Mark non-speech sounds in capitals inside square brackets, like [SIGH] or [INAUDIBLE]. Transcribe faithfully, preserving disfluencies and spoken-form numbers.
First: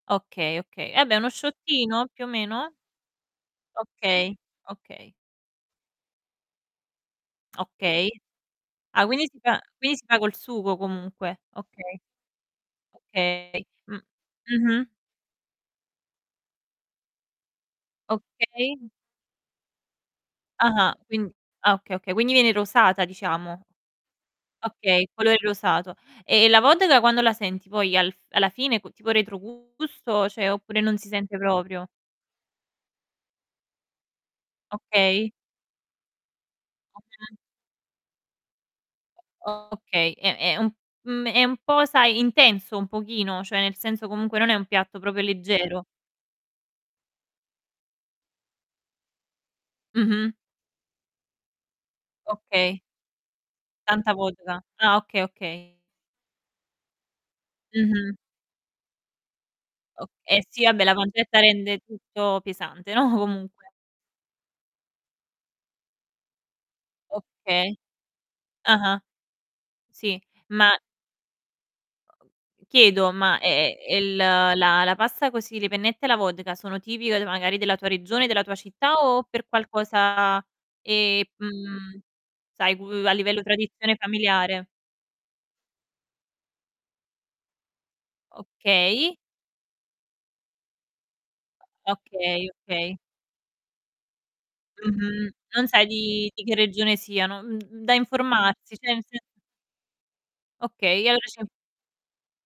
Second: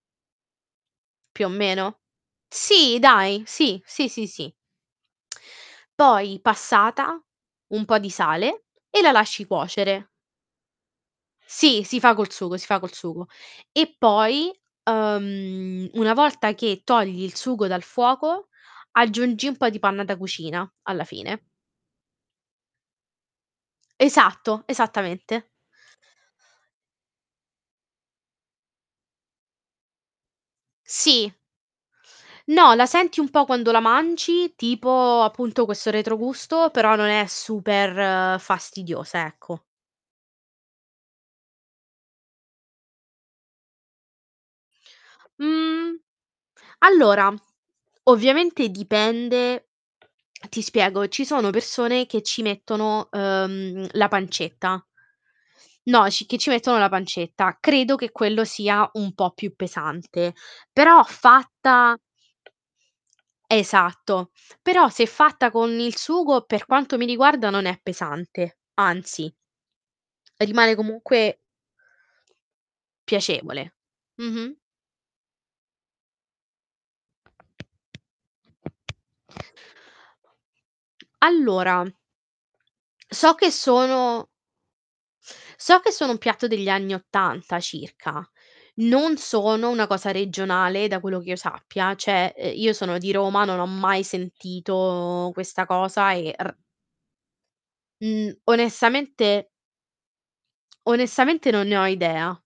Okay, okay. Eh abbè, uno Più o meno? shottino più o meno? Sì, dai. Sì. Sì, sì, Okay. sì. Okay. Poi passata, un po' di Okay. sale, e Ah, la quindi si lasci fa quindi si cuocere. fa col sugo, comunque. Sì, Okay. si fa col sugo, si fa col sugo. Okay. E Mh, poi, mh-mh. uhm, una volta che togli il sugo dal fuoco, Okay. aggiungi un po' di panna da cucina Ah-ah. alla Quind fine. ah okay, okay. Quindi viene rosata, diciamo. Esatto. Okay, il colore Esattamente. rosato. E la vodka quando la senti poi al f alla fine co tipo retrogusto, ceh, oppure non si Sì. sente proprio? No, la senti un po' quando la mangi, tipo, Okay. appunto, questo retrogusto, però non è [UNINTELLIGIBLE] super fastidiosa, ecco. Okay. È è un mhmm, è un po', sai, intenso un pochino, cioè nel senso comunque non è un piatto propio leggero. Mhmm, allora, ovviamente dipende, Mh-mh. ti spiego, ci sono persone che ci Okay. mettono, uhm, la Tanta vodka. pancetta. Ah, okay, okay. No, c che ci mettono la pancetta. Credo che Mh-mh. quello sia un po' più O pesante, eh sì, abbè, la però pancetta rende fatta tutto pesante, no, comunque. esatto. Però se è fatta con il sugo, per quanto mi riguarda non Okay. è pesante, Ah-ah. anzi Sì, rimane ma comunque chiedo, ma, piacevole. ehm, il la Mh-mh. la pasta così, le pennette alla vodka sono tipiche, uhm, magari della tua regione, della tua città o per qualcosa, ehm, Allora mhmm, sai, cu a so livello che tradizione sono familiare? so che sono un piatto degli anni ottanta circa, Okay. non sono una cosa regionale, da quello che io sappia. ceh, Okay, uhm, io sono okay. di Roma, non ho mai sentito Mh-mh. questa Non sai cosa di e di r che regione siano. Mhmm, da Mhmm, informarsi, ceh nel sen onestamente Okay, allora c'è un onestamente non ne ho idea.